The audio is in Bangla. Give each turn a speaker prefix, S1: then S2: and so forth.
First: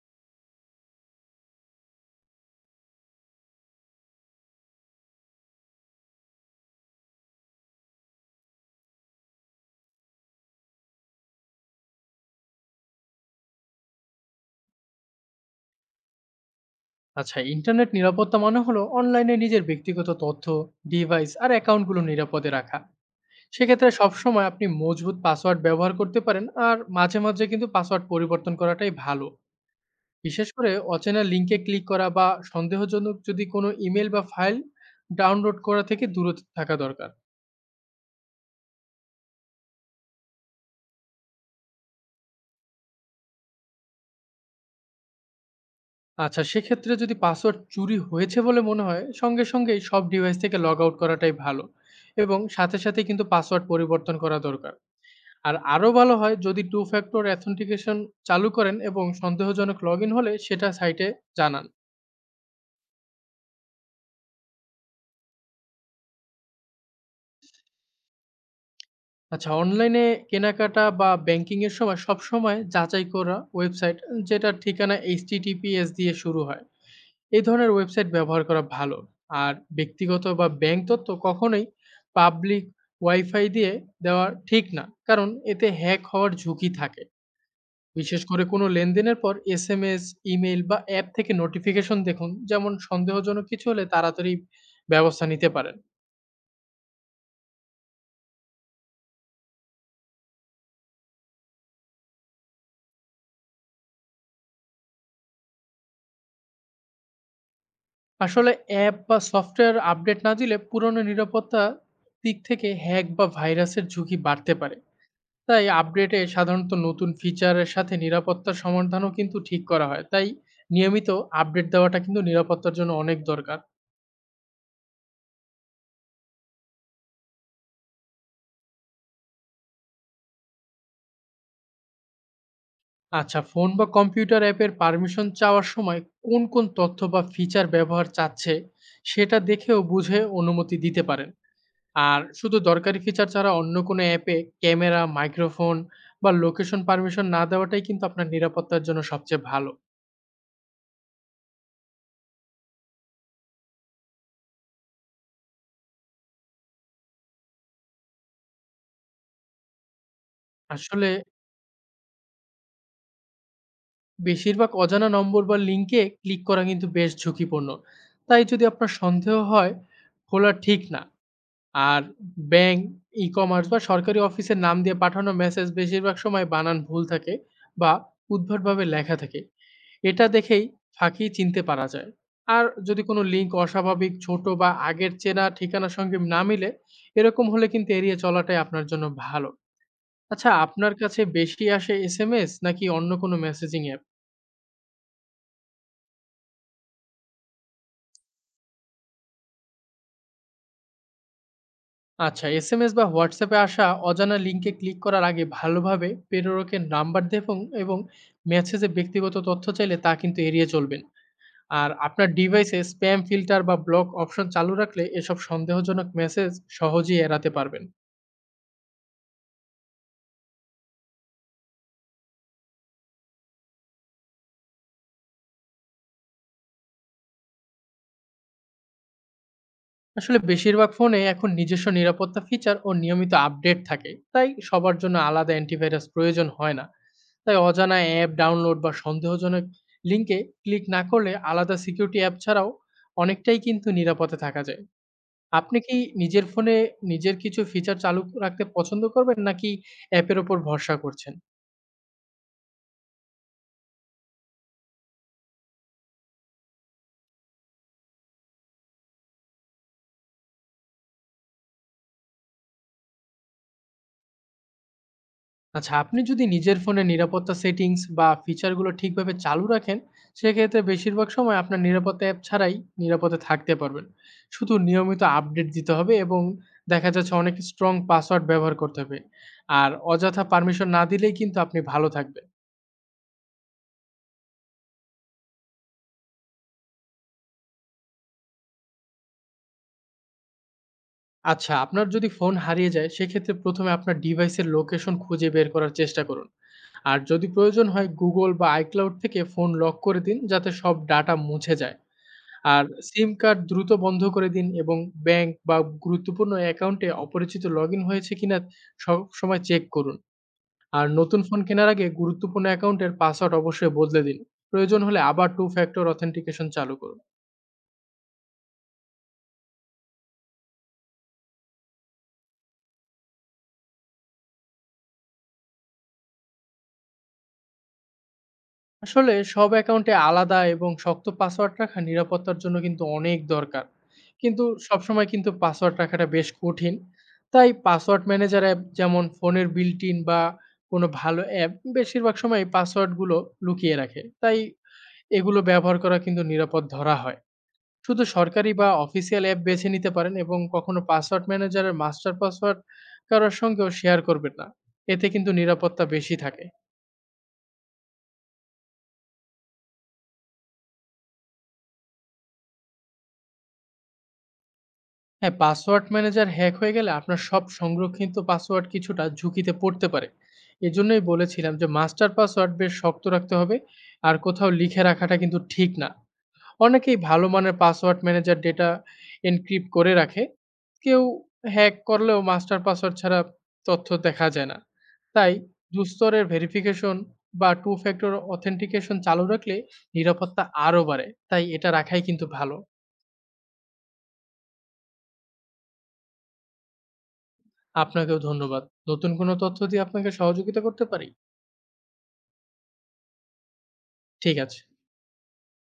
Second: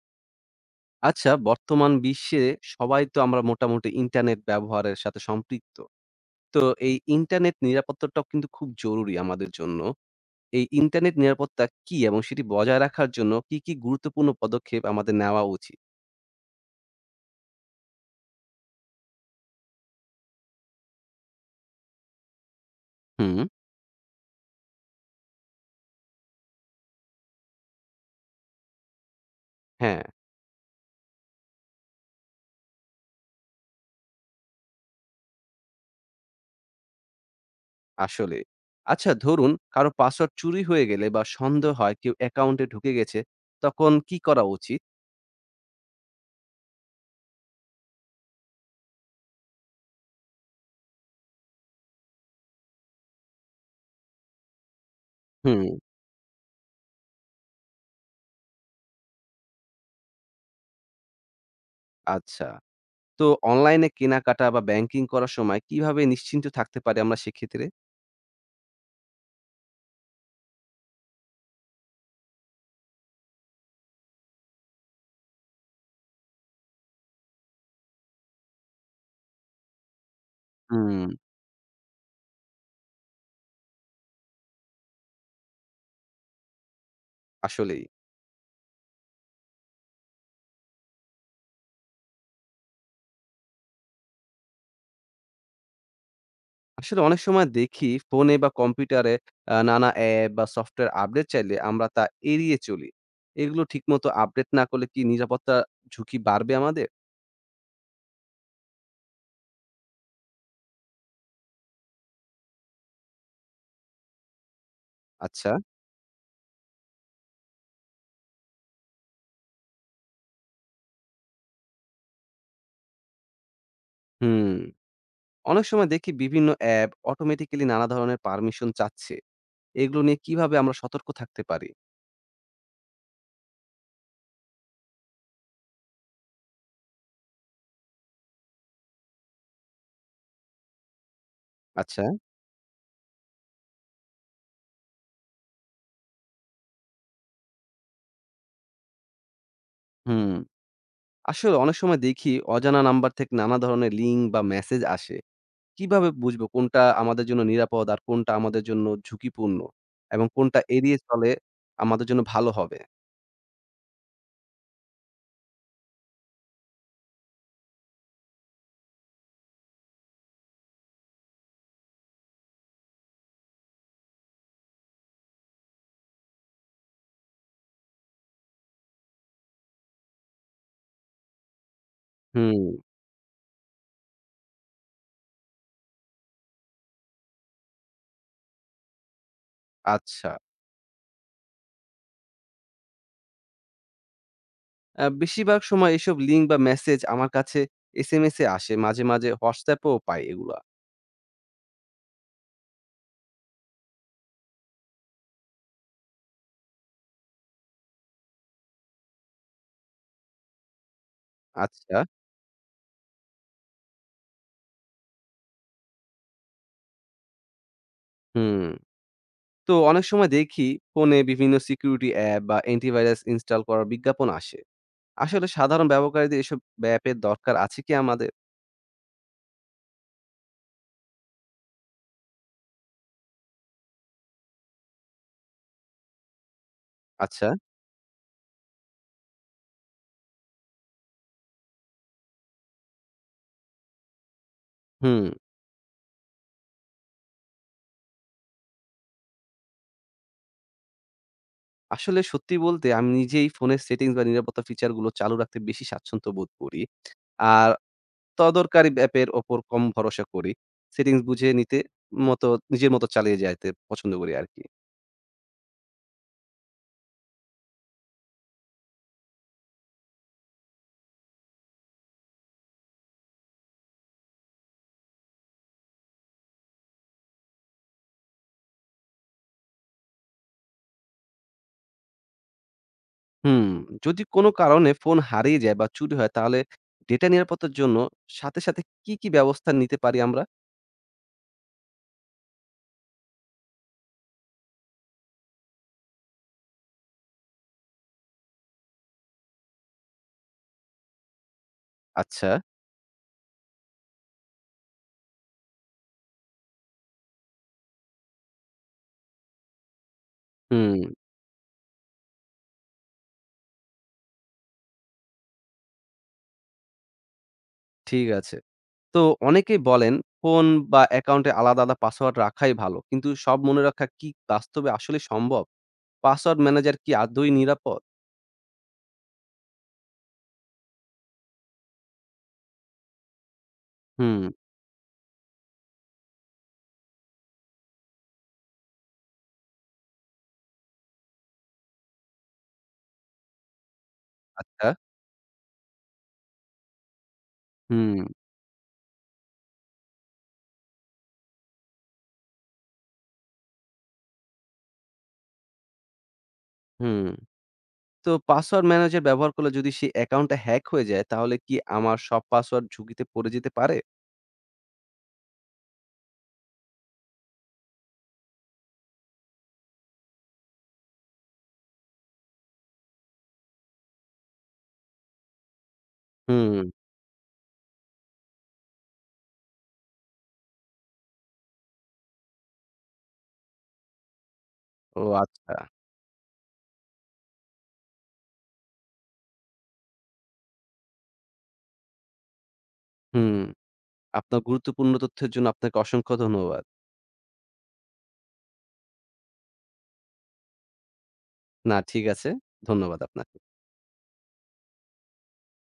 S1: আচ্ছা বর্তমান বিশ্বে সবাই তো আমরা মোটামুটি ইন্টারনেট ব্যবহারের সাথে সম্পৃক্ত। তো এই ইন্টারনেট নিরাপত্তাটাও কিন্তু খুব জরুরি আমাদের জন্য। এই ইন্টারনেট নিরাপত্তা কি এবং সেটি বজায় রাখার জন্য কি গুরুত্বপূর্ণ পদক্ষেপ আমাদের নেওয়া উচিত?
S2: আচ্ছা, ইন্টারনেট নিরাপত্তা মানে হলো অনলাইনে নিজের ব্যক্তিগত তথ্য, ডিভাইস আর অ্যাকাউন্টগুলো নিরাপদে রাখা।
S1: হুম,
S2: সেক্ষেত্রে সবসময় আপনি মজবুত পাসওয়ার্ড ব্যবহার করতে পারেন, আর মাঝে মাঝে কিন্তু পাসওয়ার্ড পরিবর্তন করাটাই ভালো।
S1: হ্যাঁ,
S2: বিশেষ করে অচেনা লিঙ্কে ক্লিক করা বা সন্দেহজনক যদি কোনো ইমেল বা ফাইল ডাউনলোড করা থেকে দূরে থাকা দরকার।
S1: আসলে। আচ্ছা ধরুন কারো পাসওয়ার্ড চুরি হয়ে গেলে বা সন্দেহ হয় কেউ অ্যাকাউন্টে ঢুকে গেছে, তখন কি করা উচিত?
S2: আচ্ছা, সেক্ষেত্রে যদি পাসওয়ার্ড চুরি হয়েছে বলে মনে হয়, সঙ্গে সঙ্গেই সব ডিভাইস থেকে লগ আউট করাটাই ভালো এবং সাথে সাথে কিন্তু পাসওয়ার্ড পরিবর্তন করা দরকার। আর
S1: হুম,
S2: আরো ভালো হয় যদি টু ফ্যাক্টর অ্যাথেন্টিকেশন চালু করেন এবং সন্দেহজনক লগইন হলে সেটা সাইটে জানান।
S1: আচ্ছা। তো অনলাইনে কেনাকাটা বা ব্যাংকিং করার সময় কিভাবে নিশ্চিন্ত থাকতে পারি আমরা সেক্ষেত্রে?
S2: আচ্ছা, অনলাইনে কেনাকাটা বা ব্যাংকিং এর সময় সবসময় যাচাই করা ওয়েবসাইট, যেটার ঠিকানা এইচটিটিপিএস দিয়ে শুরু হয়, এই ধরনের ওয়েবসাইট ব্যবহার করা ভালো। আর ব্যক্তিগত বা ব্যাংক তথ্য
S1: হুম,
S2: কখনোই পাবলিক ওয়াইফাই দিয়ে দেওয়া ঠিক না, কারণ এতে হ্যাক হওয়ার ঝুঁকি থাকে।
S1: আসলেই।
S2: বিশেষ করে কোনো লেনদেনের পর এসএমএস, ইমেইল বা অ্যাপ থেকে নোটিফিকেশন দেখুন, যেমন সন্দেহজনক কিছু হলে তাড়াতাড়ি ব্যবস্থা নিতে পারেন।
S1: আসলে অনেক সময় দেখি ফোনে বা কম্পিউটারে নানা অ্যাপ বা সফটওয়্যার আপডেট চাইলে আমরা তা এড়িয়ে চলি। এগুলো ঠিকমতো আপডেট না করলে কি নিরাপত্তা ঝুঁকি বাড়বে আমাদের?
S2: আসলে অ্যাপ বা সফটওয়্যার আপডেট না দিলে পুরনো নিরাপত্তা দিক থেকে হ্যাক বা ভাইরাসের ঝুঁকি বাড়তে পারে।
S1: আচ্ছা,
S2: তাই আপডেটে সাধারণত নতুন ফিচারের সাথে নিরাপত্তার সমাধানও কিন্তু ঠিক করা হয়। তাই নিয়মিত আপডেট দেওয়াটা কিন্তু নিরাপত্তার জন্য অনেক দরকার।
S1: হুম। অনেক সময় দেখি বিভিন্ন অ্যাপ অটোমেটিক্যালি নানা ধরনের পারমিশন চাচ্ছে। এগুলো নিয়ে কিভাবে আমরা সতর্ক থাকতে পারি?
S2: আচ্ছা, ফোন বা কম্পিউটার অ্যাপের পারমিশন চাওয়ার সময় কোন কোন তথ্য বা ফিচার ব্যবহার চাচ্ছে সেটা দেখেও বুঝে অনুমতি দিতে পারেন।
S1: আচ্ছা,
S2: আর শুধু দরকারি ফিচার ছাড়া অন্য কোনো অ্যাপে ক্যামেরা, মাইক্রোফোন বা লোকেশন পারমিশন না দেওয়াটাই কিন্তু আপনার নিরাপত্তার জন্য সবচেয়ে ভালো।
S1: হুম। আসলে অনেক সময় দেখি অজানা নাম্বার থেকে নানা ধরনের লিঙ্ক বা মেসেজ আসে। কিভাবে বুঝবো কোনটা আমাদের জন্য নিরাপদ আর কোনটা আমাদের জন্য ঝুঁকিপূর্ণ? এবং কোনটা এড়িয়ে
S2: আসলে
S1: চলে আমাদের জন্য ভালো হবে?
S2: বেশিরভাগ অজানা নম্বর বা লিঙ্কে ক্লিক করা কিন্তু বেশ ঝুঁকিপূর্ণ। তাই যদি আপনার সন্দেহ হয়, খোলা ঠিক না। আর ব্যাংক, ই-কমার্স বা সরকারি অফিসের নাম দিয়ে পাঠানো মেসেজ বেশিরভাগ সময় বানান ভুল থাকে বা উদ্ভটভাবে লেখা থাকে। এটা দেখেই ফাঁকি চিনতে পারা যায়।
S1: হুম,
S2: আর যদি কোনো লিঙ্ক অস্বাভাবিক, ছোট বা আগের চেনা ঠিকানার সঙ্গে না মিলে, এরকম হলে কিন্তু এড়িয়ে চলাটাই আপনার জন্য ভালো।
S1: আচ্ছা।
S2: আচ্ছা, আপনার কাছে বেশি আসে এসএমএস নাকি অন্য কোনো মেসেজিং অ্যাপ?
S1: বেশিরভাগ সময় এসব লিঙ্ক বা মেসেজ আমার কাছে এসএমএস এ আসে। মাঝে মাঝে WhatsApp এও পাই এগুলা।
S2: আচ্ছা, এসএমএস বা হোয়াটসঅ্যাপে আসা অজানা লিঙ্কে ক্লিক করার আগে ভালোভাবে প্রেরকের নাম্বার দেখুন এবং মেসেজে ব্যক্তিগত তথ্য চাইলে তা কিন্তু এড়িয়ে চলবেন। আর
S1: আচ্ছা,
S2: আপনার ডিভাইসে স্প্যাম ফিল্টার বা ব্লক অপশন চালু রাখলে এসব সন্দেহজনক মেসেজ সহজেই এড়াতে পারবেন।
S1: হুম। তো অনেক সময় দেখি ফোনে বিভিন্ন সিকিউরিটি অ্যাপ বা অ্যান্টিভাইরাস ইনস্টল করার বিজ্ঞাপন আসে। আসলে সাধারণ ব্যবহারকারীদের এসব অ্যাপের দরকার আছে কি আমাদের?
S2: আসলে বেশিরভাগ ফোনে এখন নিজস্ব নিরাপত্তা ফিচার ও নিয়মিত আপডেট থাকে, তাই সবার জন্য আলাদা অ্যান্টিভাইরাস প্রয়োজন হয় না।
S1: আচ্ছা,
S2: তাই অজানা অ্যাপ ডাউনলোড বা সন্দেহজনক লিঙ্কে ক্লিক না করলে আলাদা সিকিউরিটি অ্যাপ ছাড়াও অনেকটাই কিন্তু নিরাপদে থাকা যায়।
S1: হুম।
S2: আপনি কি নিজের ফোনে নিজের কিছু ফিচার চালু রাখতে পছন্দ করবেন নাকি অ্যাপের ওপর ভরসা করছেন?
S1: আসলে সত্যি বলতে আমি নিজেই ফোনের সেটিংস বা নিরাপত্তা ফিচার গুলো চালু রাখতে বেশি স্বাচ্ছন্দ্য বোধ করি। আর তদরকারি অ্যাপের ওপর কম ভরসা করি। সেটিংস বুঝে নিতে মতো নিজের মতো চালিয়ে যাইতে পছন্দ করি আরকি।
S2: আচ্ছা, আপনি যদি নিজের ফোনে নিরাপত্তা সেটিংস বা ফিচারগুলো ঠিকভাবে চালু রাখেন, সেক্ষেত্রে বেশিরভাগ সময় আপনার নিরাপত্তা অ্যাপ ছাড়াই নিরাপদে থাকতে পারবেন। শুধু নিয়মিত আপডেট দিতে হবে এবং দেখা যাচ্ছে অনেক স্ট্রং পাসওয়ার্ড ব্যবহার করতে হবে। আর অযথা পারমিশন না দিলেই কিন্তু আপনি ভালো থাকবেন।
S1: হুম, যদি কোনো কারণে ফোন হারিয়ে যায় বা চুরি হয় তাহলে ডেটা নিরাপত্তার জন্য সাথে সাথে কি ব্যবস্থা নিতে পারি আমরা?
S2: আচ্ছা, আপনার যদি ফোন হারিয়ে যায়, সেক্ষেত্রে ১ম এ আপনার ডিভাইসের লোকেশন খুঁজে বের করার চেষ্টা করুন। আর যদি প্রয়োজন হয়, Google বা iCloud থেকে ফোন লক করে দিন, যাতে সব ডাটা মুছে যায়।
S1: আচ্ছা,
S2: আর সিম কার্ড দ্রুত বন্ধ করে দিন এবং ব্যাংক বা গুরুত্বপূর্ণ অ্যাকাউন্টে অপরিচিত লগইন হয়েছে কিনা সবসময় চেক করুন।
S1: হুম,
S2: আর নতুন ফোন কেনার আগে গুরুত্বপূর্ণ অ্যাকাউন্টের পাসওয়ার্ড অবশ্যই বদলে দিন। প্রয়োজন হলে আবার টু ফ্যাক্টর অথেন্টিকেশন চালু করুন।
S1: ঠিক আছে। তো অনেকেই বলেন ফোন বা অ্যাকাউন্টে আলাদা আলাদা পাসওয়ার্ড রাখাই ভালো। কিন্তু সব মনে রাখা কি বাস্তবে আসলে সম্ভব? পাসওয়ার্ড ম্যানেজার কি আদৌ নিরাপদ?
S2: আসলে সব অ্যাকাউন্টে আলাদা এবং শক্ত পাসওয়ার্ড রাখা নিরাপত্তার জন্য কিন্তু অনেক দরকার।
S1: হুম।
S2: কিন্তু সবসময় কিন্তু পাসওয়ার্ড রাখাটা বেশ কঠিন। তাই পাসওয়ার্ড ম্যানেজার অ্যাপ, যেমন ফোনের বিল্ট ইন বা কোনো ভালো অ্যাপ, বেশিরভাগ সময় পাসওয়ার্ডগুলো লুকিয়ে রাখে, তাই
S1: আচ্ছা,
S2: এগুলো ব্যবহার করা কিন্তু নিরাপদ ধরা হয়।
S1: হুম,
S2: শুধু সরকারি বা অফিসিয়াল অ্যাপ বেছে নিতে পারেন এবং কখনো পাসওয়ার্ড ম্যানেজারের মাস্টার পাসওয়ার্ড কারোর সঙ্গেও শেয়ার করবেন না। এতে কিন্তু নিরাপত্তা বেশি থাকে।
S1: হুম। তো পাসওয়ার্ড ম্যানেজার ব্যবহার করলে যদি সেই অ্যাকাউন্টটা হ্যাক হয়ে যায় তাহলে কি আমার সব পাসওয়ার্ড ঝুঁকিতে পড়ে যেতে পারে?
S2: হ্যাঁ, পাসওয়ার্ড ম্যানেজার হ্যাক হয়ে গেলে আপনার সব সংরক্ষিত পাসওয়ার্ড কিছুটা ঝুঁকিতে পড়তে পারে। এজন্যই বলেছিলাম যে মাস্টার পাসওয়ার্ড বেশ শক্ত রাখতে হবে আর কোথাও লিখে রাখাটা কিন্তু ঠিক না।
S1: হুম।
S2: অনেকেই ভালো মানের পাসওয়ার্ড ম্যানেজার ডেটা এনক্রিপ্ট করে রাখে। কেউ হ্যাক করলেও মাস্টার পাসওয়ার্ড ছাড়া তথ্য দেখা যায় না।
S1: ও
S2: তাই
S1: আচ্ছা।
S2: দুস্তরের ভেরিফিকেশন বা টু ফ্যাক্টর অথেন্টিকেশন চালু রাখলে নিরাপত্তা আরও বাড়ে। তাই এটা রাখাই কিন্তু ভালো।
S1: হুম। আপনার গুরুত্বপূর্ণ তথ্যের জন্য আপনাকে অসংখ্য ধন্যবাদ।
S2: আপনাকেও ধন্যবাদ। নতুন কোনো তথ্য দিয়ে আপনাকে সহযোগিতা করতে পারি?
S1: না ঠিক আছে। ধন্যবাদ আপনাকে।
S2: ঠিক আছে।